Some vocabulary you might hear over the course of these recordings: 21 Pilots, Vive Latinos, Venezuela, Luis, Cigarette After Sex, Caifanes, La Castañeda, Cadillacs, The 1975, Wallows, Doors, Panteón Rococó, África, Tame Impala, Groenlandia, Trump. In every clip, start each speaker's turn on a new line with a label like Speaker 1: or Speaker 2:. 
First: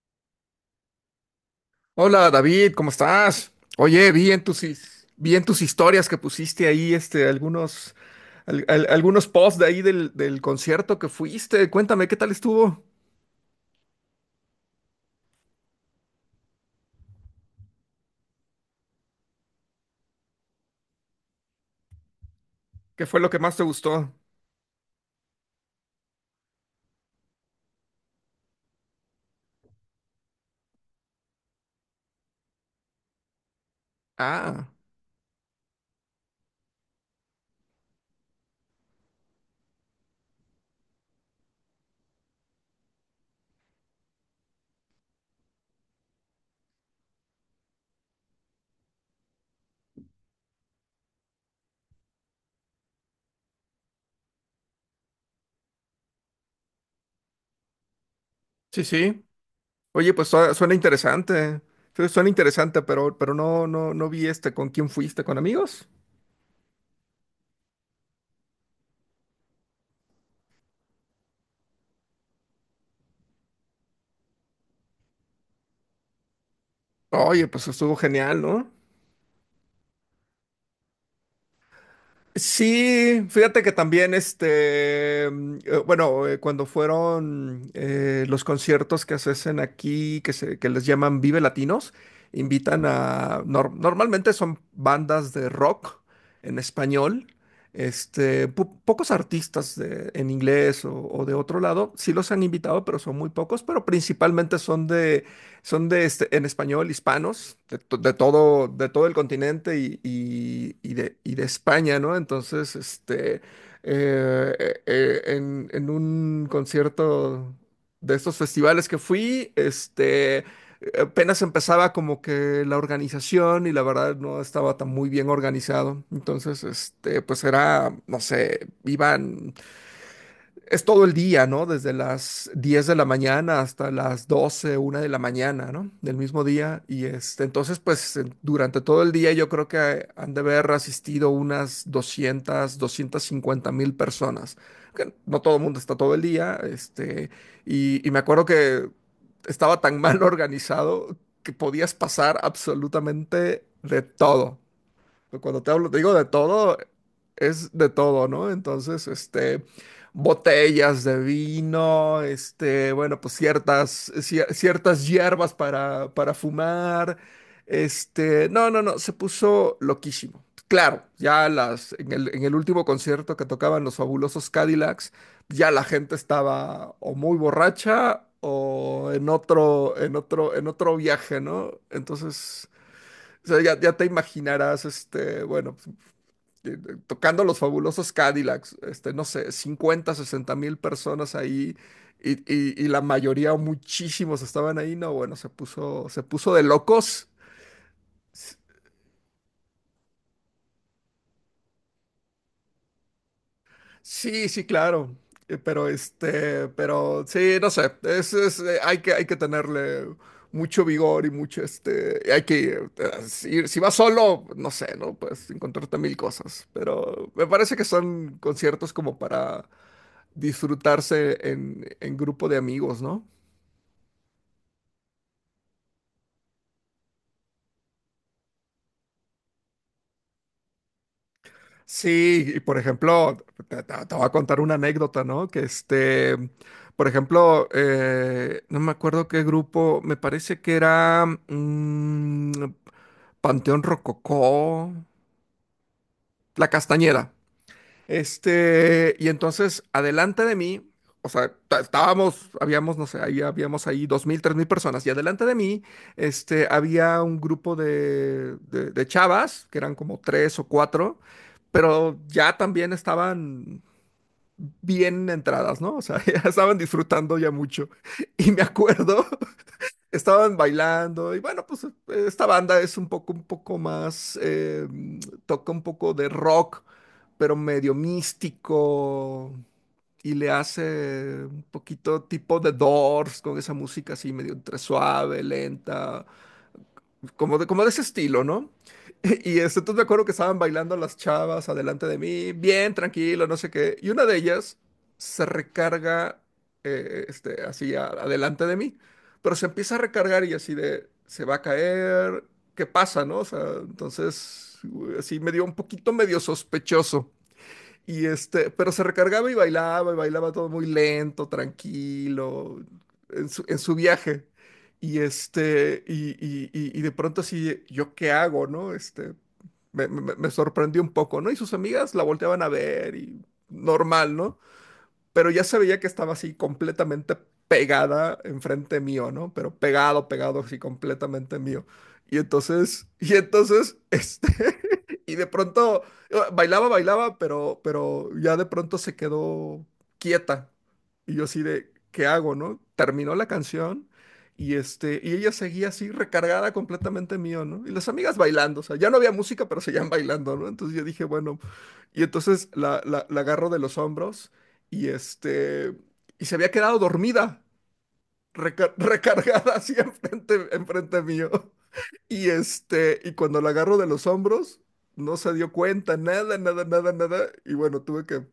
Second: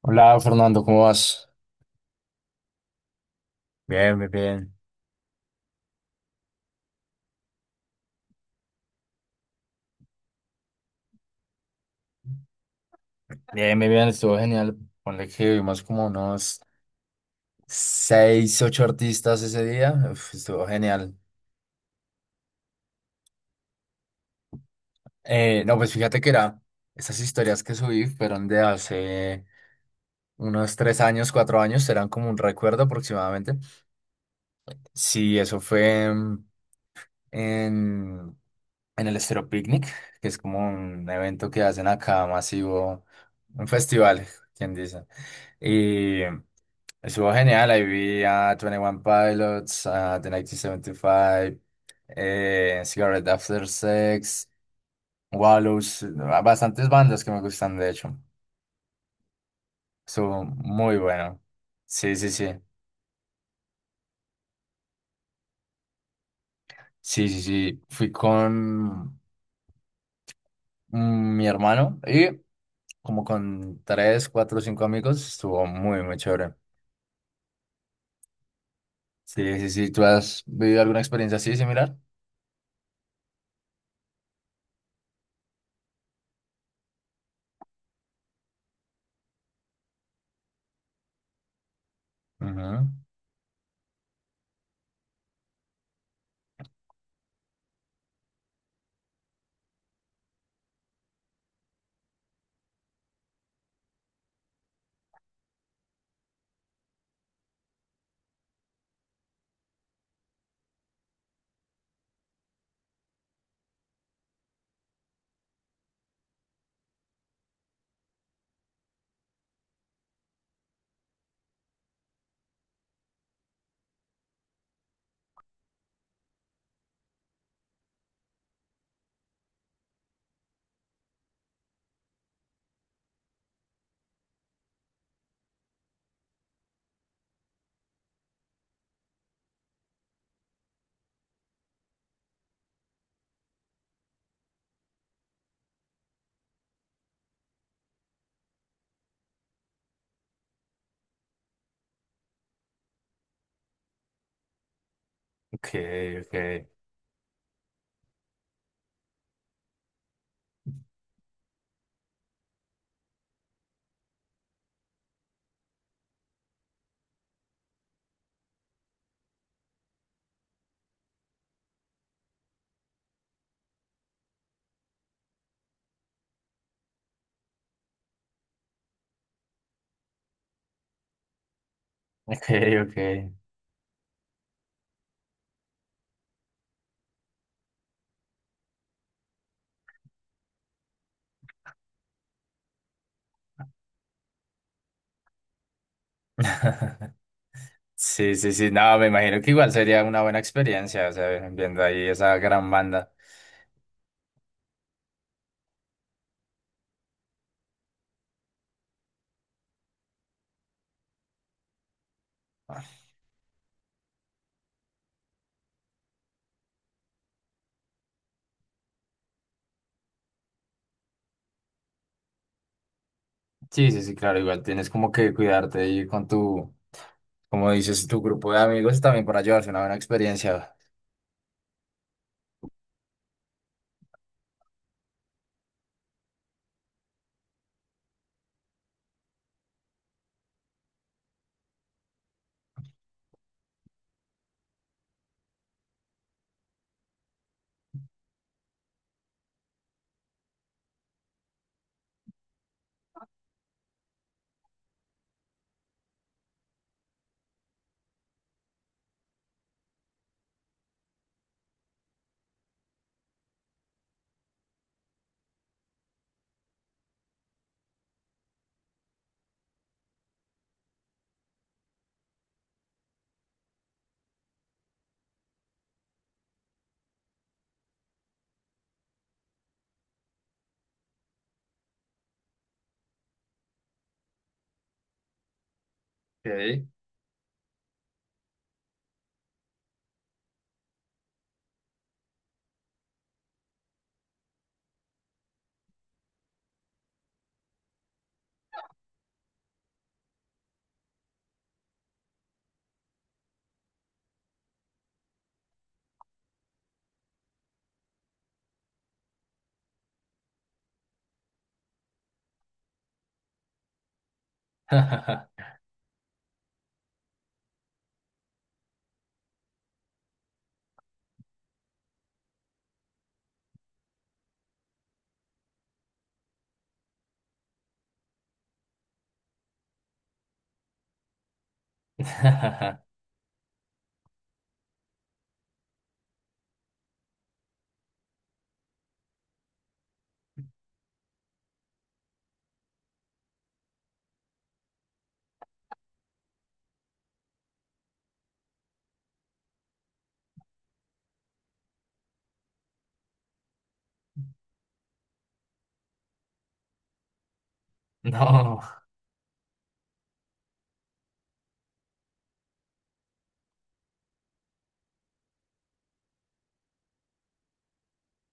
Speaker 1: Hola Fernando, ¿cómo vas?
Speaker 2: Hola David, ¿cómo estás? Oye,
Speaker 1: Bien, bien, bien.
Speaker 2: vi en tus historias que pusiste ahí algunos posts de ahí del concierto que fuiste. Cuéntame, ¿qué tal estuvo?
Speaker 1: Bien, bien, bien, estuvo genial. Ponle que vimos como unos seis, ocho artistas ese día. Uf, estuvo genial.
Speaker 2: ¿Qué fue lo que más te gustó?
Speaker 1: No, pues fíjate que era, esas historias que subí fueron de hace unos tres años, cuatro años, eran como un recuerdo aproximadamente.
Speaker 2: Ah,
Speaker 1: Sí, eso fue en, en en el estero Picnic, que es como un evento que hacen acá masivo, un festival, quien dice. Estuvo genial, ahí vi a 21 Pilots, a The 1975, Cigarette After Sex, Wallows, a bastantes bandas que me gustan, de hecho.
Speaker 2: sí, sí. Oye, pues
Speaker 1: Estuvo
Speaker 2: suena
Speaker 1: muy bueno.
Speaker 2: interesante.
Speaker 1: Sí,
Speaker 2: Suena
Speaker 1: sí, sí.
Speaker 2: interesante, pero, no, vi con quién fuiste, ¿con amigos?
Speaker 1: Sí, sí, sí. Fui con mi hermano y como con tres, cuatro, cinco amigos. Estuvo muy, muy chévere.
Speaker 2: Oye, pues estuvo genial, ¿no?
Speaker 1: Sí, sí, sí. ¿Tú has vivido alguna experiencia así similar?
Speaker 2: Sí, fíjate que también, bueno, cuando fueron los conciertos que se hacen aquí, que les llaman Vive Latinos, invitan
Speaker 1: Ujú.
Speaker 2: a, normalmente son bandas de rock en español. Pocos artistas en inglés o de otro lado, sí los han invitado, pero son muy pocos, pero principalmente son de en español, hispanos, de todo el continente y de España, ¿no? Entonces, en un concierto de estos festivales que fui, apenas empezaba como que la organización y la verdad no estaba tan muy bien organizado. Entonces, pues era, no sé, iban es todo el día, ¿no? Desde las 10 de la mañana hasta las 12, 1 de la mañana, ¿no? Del mismo día. Y entonces, pues durante todo el día yo creo que han de haber asistido unas 200, 250.000 personas. Que no todo el mundo está todo el día. Y, me acuerdo que estaba tan mal organizado que podías pasar absolutamente de todo. Pues, cuando te
Speaker 1: Ok,
Speaker 2: hablo, te digo de
Speaker 1: ok.
Speaker 2: todo, es de todo, ¿no? Entonces, botellas de vino. Bueno, pues ciertas hierbas para, fumar. No, no, no, se puso loquísimo. Claro, en el último concierto que tocaban los Fabulosos Cadillacs, ya la gente estaba o muy borracha o en otro viaje, ¿no?
Speaker 1: Ok,
Speaker 2: Entonces.
Speaker 1: ok.
Speaker 2: O sea, ya te imaginarás. Bueno, pues, tocando los Fabulosos Cadillacs, no sé, 50, 60 mil personas ahí, y la mayoría, o muchísimos estaban ahí, no, bueno, se puso de locos.
Speaker 1: Sí, sí, sí, no, me imagino que igual sería una buena experiencia, o sea, viendo ahí esa gran banda.
Speaker 2: Sí, sí, claro. Pero pero sí, no sé. Hay que tenerle mucho vigor y mucho Y hay que si vas solo, no sé, ¿no? Pues encontrarte mil cosas. Pero me parece que son conciertos como para disfrutarse en, grupo de amigos, ¿no?
Speaker 1: Sí, sí, sí, claro, igual tienes como que cuidarte ahí con tu, como dices, tu grupo de amigos también para llevarse una buena experiencia.
Speaker 2: Sí, y por ejemplo, te voy a contar una anécdota, ¿no? Que por ejemplo, no me acuerdo qué grupo, me parece que era, Panteón Rococó, La Castañeda. Y entonces, adelante de mí, o sea, estábamos, habíamos, no sé, ahí habíamos ahí 2.000, 3.000 personas, y adelante de mí, había un grupo de chavas, que eran como tres o cuatro, pero ya también estaban bien entradas, ¿no? O sea, ya estaban disfrutando ya mucho. Y me acuerdo, estaban bailando y bueno, pues esta banda es un poco más, toca un poco de rock, pero medio místico, y le hace un poquito tipo de Doors, con esa música así medio entre suave, lenta,
Speaker 1: Ok.
Speaker 2: como de ese estilo, ¿no? Y entonces me acuerdo que estaban bailando las chavas adelante de mí, bien tranquilo, no sé qué. Y una de ellas se recarga así adelante de mí, pero se empieza a recargar y así de, se va a caer, ¿qué pasa, no? O sea, entonces, así me dio un poquito medio sospechoso. Pero se recargaba y bailaba todo muy lento, tranquilo, en su, viaje. Y este, y, y- y- y de pronto así, ¿yo qué hago, no? Me sorprendió un poco, ¿no? Y sus amigas la volteaban a ver y normal, ¿no? Pero ya se veía que estaba así completamente pegada enfrente mío, ¿no? Pero pegado, pegado, así completamente mío. Y entonces, y de pronto bailaba, bailaba, pero, ya de pronto se quedó quieta. Y yo así de, ¿qué hago, no? Terminó la canción y ella seguía así recargada completamente mío, ¿no? Y las amigas bailando, o sea, ya no había música, pero seguían bailando, ¿no? Entonces yo dije, bueno, y entonces la agarro de los hombros y y se había quedado dormida,
Speaker 1: No,
Speaker 2: recargada así enfrente, mío. Y cuando la agarro de los hombros, no se dio cuenta, nada, nada, nada, nada. Y bueno, tuve que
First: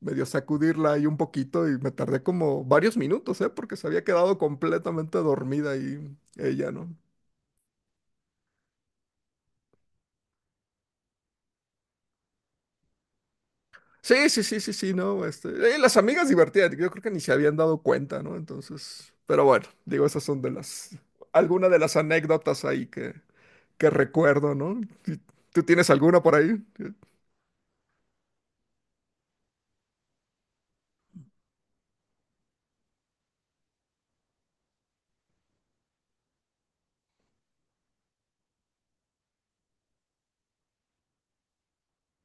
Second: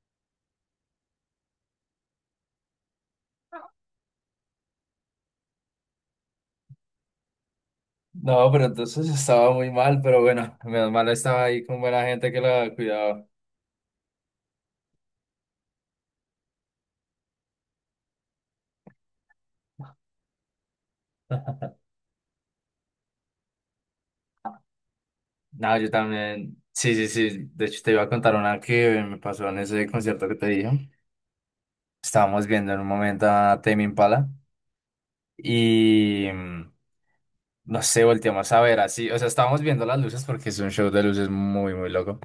Speaker 2: medio sacudirla ahí un poquito y me tardé como varios minutos, ¿eh? Porque se había quedado completamente dormida ahí ella, ¿no?
Speaker 1: no, pero entonces estaba muy mal, pero bueno, menos mal estaba ahí con buena gente que la cuidaba.
Speaker 2: Sí, sí, sí, sí, sí, no. Las amigas divertidas, yo creo que ni se habían dado cuenta, ¿no? Entonces, pero bueno, digo, esas son de las, algunas de las anécdotas ahí que, recuerdo, ¿no? ¿Tú
Speaker 1: No,
Speaker 2: tienes
Speaker 1: yo
Speaker 2: alguna por ahí?
Speaker 1: también, sí, sí, sí, de hecho te iba a contar una que me pasó en ese concierto que te dije. Estábamos viendo en un momento a Tame Impala. Y no sé, volteamos a ver así. O sea, estábamos viendo las luces porque es un show de luces muy, muy loco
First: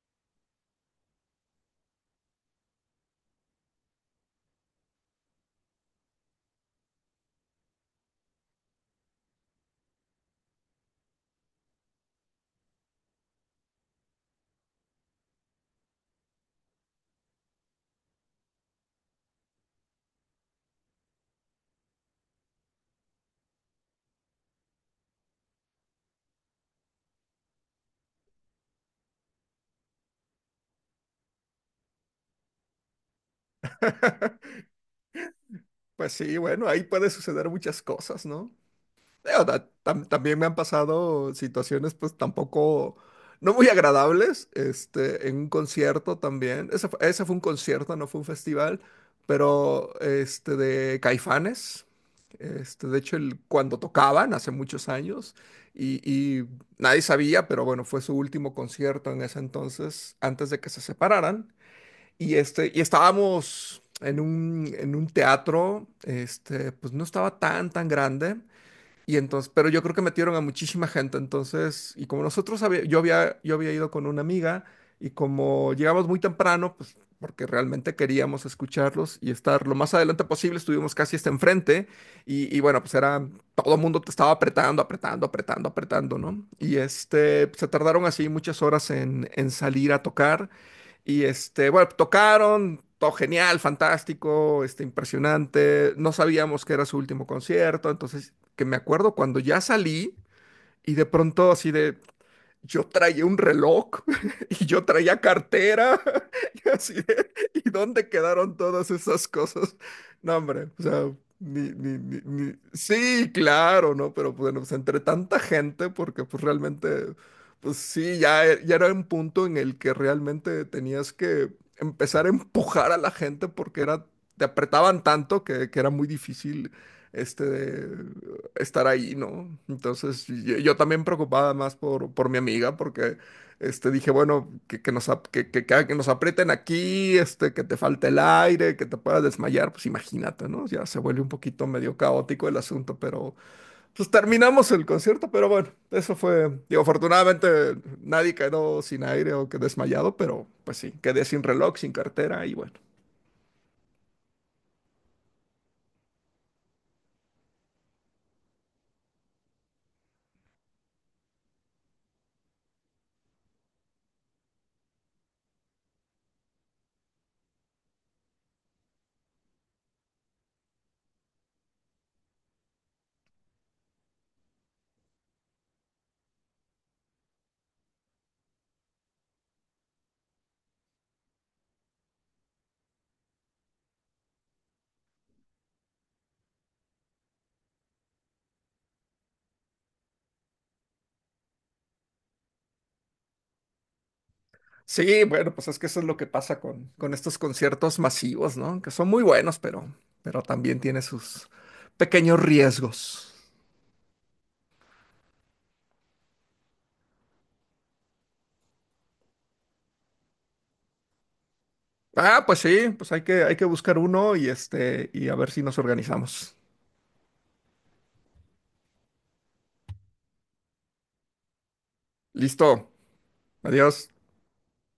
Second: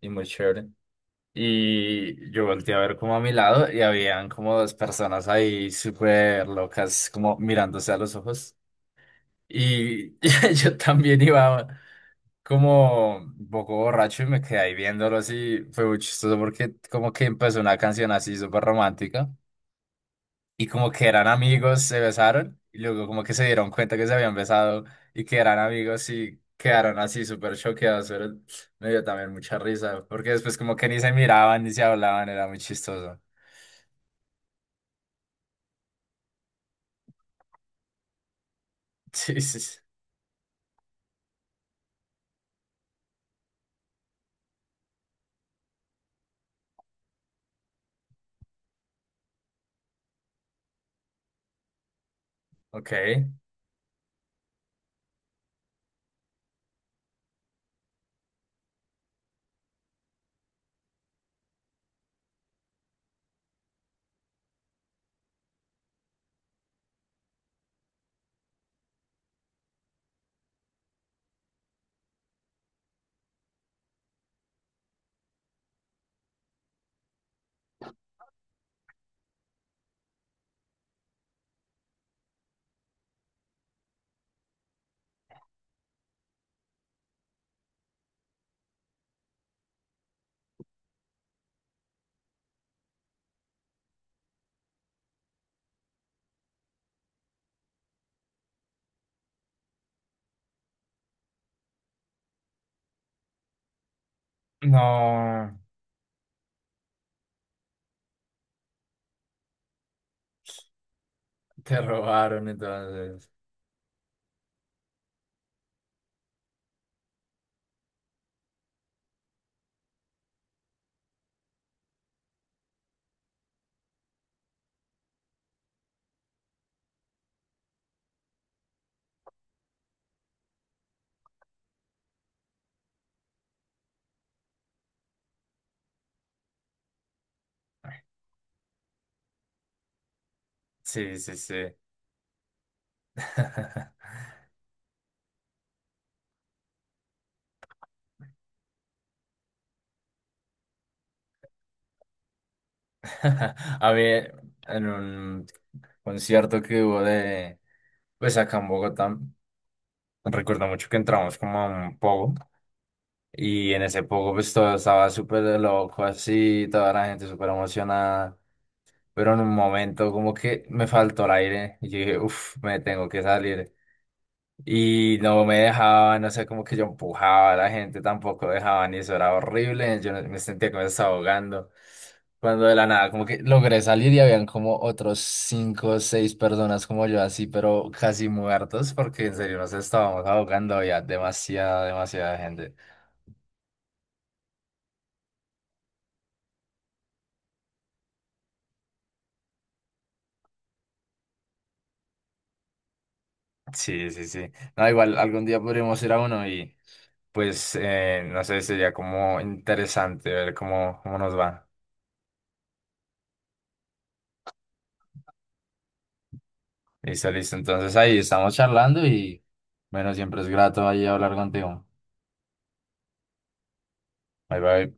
Speaker 1: y muy chévere. Y yo volteé a ver como a mi lado y habían como dos personas ahí súper locas, como mirándose a los ojos. Y yo también iba como un poco borracho y me quedé ahí viéndolo así. Fue muy chistoso porque como que empezó una canción así súper romántica, y como que eran amigos, se besaron y luego como que se dieron cuenta que se habían besado y que eran amigos y quedaron así súper choqueados, pero me dio también mucha risa, porque después como que ni se miraban ni se hablaban, era muy chistoso.
Speaker 2: Pues sí, bueno, ahí puede suceder muchas cosas, ¿no?
Speaker 1: Sí,
Speaker 2: Digo,
Speaker 1: sí, sí.
Speaker 2: también me han pasado situaciones, pues tampoco, no muy agradables, en un concierto también. Ese fue un concierto, no fue un festival, pero de Caifanes.
Speaker 1: Ok.
Speaker 2: De hecho, cuando tocaban hace muchos años, y, nadie sabía, pero bueno, fue su último concierto en ese entonces, antes de que se separaran. Y estábamos en un, teatro. Pues no estaba tan, grande. Y entonces, pero yo creo que metieron a muchísima gente, entonces, y como nosotros había- yo había, yo había ido con una amiga, y como llegamos muy temprano, pues porque realmente queríamos escucharlos y estar lo más adelante posible, estuvimos casi hasta enfrente, y bueno, pues era, todo el mundo te estaba apretando, apretando, apretando, apretando, ¿no? Se tardaron así muchas horas en, salir a tocar, bueno, tocaron. Todo genial, fantástico, impresionante. No sabíamos que era su último concierto, entonces que me acuerdo cuando ya salí y de pronto así de, yo traía un reloj y yo traía
Speaker 1: No,
Speaker 2: cartera y así de, ¿y dónde quedaron todas esas cosas? No, hombre, o sea,
Speaker 1: te robaron
Speaker 2: sí,
Speaker 1: entonces.
Speaker 2: claro, ¿no? Pero bueno, pues entre tanta gente, porque pues realmente, pues sí, ya era un punto en el que realmente tenías que empezar a empujar a la gente, porque era, te apretaban tanto que era muy difícil este estar ahí, ¿no? Entonces yo, también preocupada más por, mi amiga, porque dije, bueno, que nos aprieten aquí, que te falte el aire, que te puedas desmayar, pues imagínate, ¿no? Ya se
Speaker 1: Sí,
Speaker 2: vuelve un
Speaker 1: sí, sí.
Speaker 2: poquito medio caótico el asunto, pero pues terminamos el concierto, pero bueno, eso fue, digo, afortunadamente nadie quedó sin aire o que desmayado, pero pues sí, quedé sin reloj, sin cartera y bueno.
Speaker 1: A mí, en un concierto que hubo de, pues acá en Bogotá, recuerdo mucho que entramos como a un pogo. Y en ese poco, pues todo estaba súper loco, así, toda la gente súper emocionada. Pero en un momento, como que me faltó el aire. Y yo dije, uff, me tengo que salir. Y no me dejaba, no sé, como que yo empujaba a la gente, tampoco dejaban, y eso era horrible. Yo no- me sentía que me estaba ahogando. Cuando de la nada, como que logré salir y habían como otros cinco o seis personas como yo, así, pero casi muertos, porque en serio nos estábamos ahogando, había demasiada, demasiada gente.
Speaker 2: Sí, bueno, pues es que eso es lo que pasa con, estos conciertos masivos, ¿no? Que son muy buenos, pero, también tiene sus pequeños riesgos.
Speaker 1: Sí, sí, sí. No, igual algún día podríamos ir a uno y pues no sé, sería como interesante ver cómo, cómo nos va.
Speaker 2: Ah, pues sí, pues hay que buscar uno y y a ver si nos organizamos.
Speaker 1: Listo, listo. Entonces ahí estamos charlando y bueno, siempre es grato ahí hablar contigo.
Speaker 2: Listo. Adiós.
Speaker 1: Bye, bye.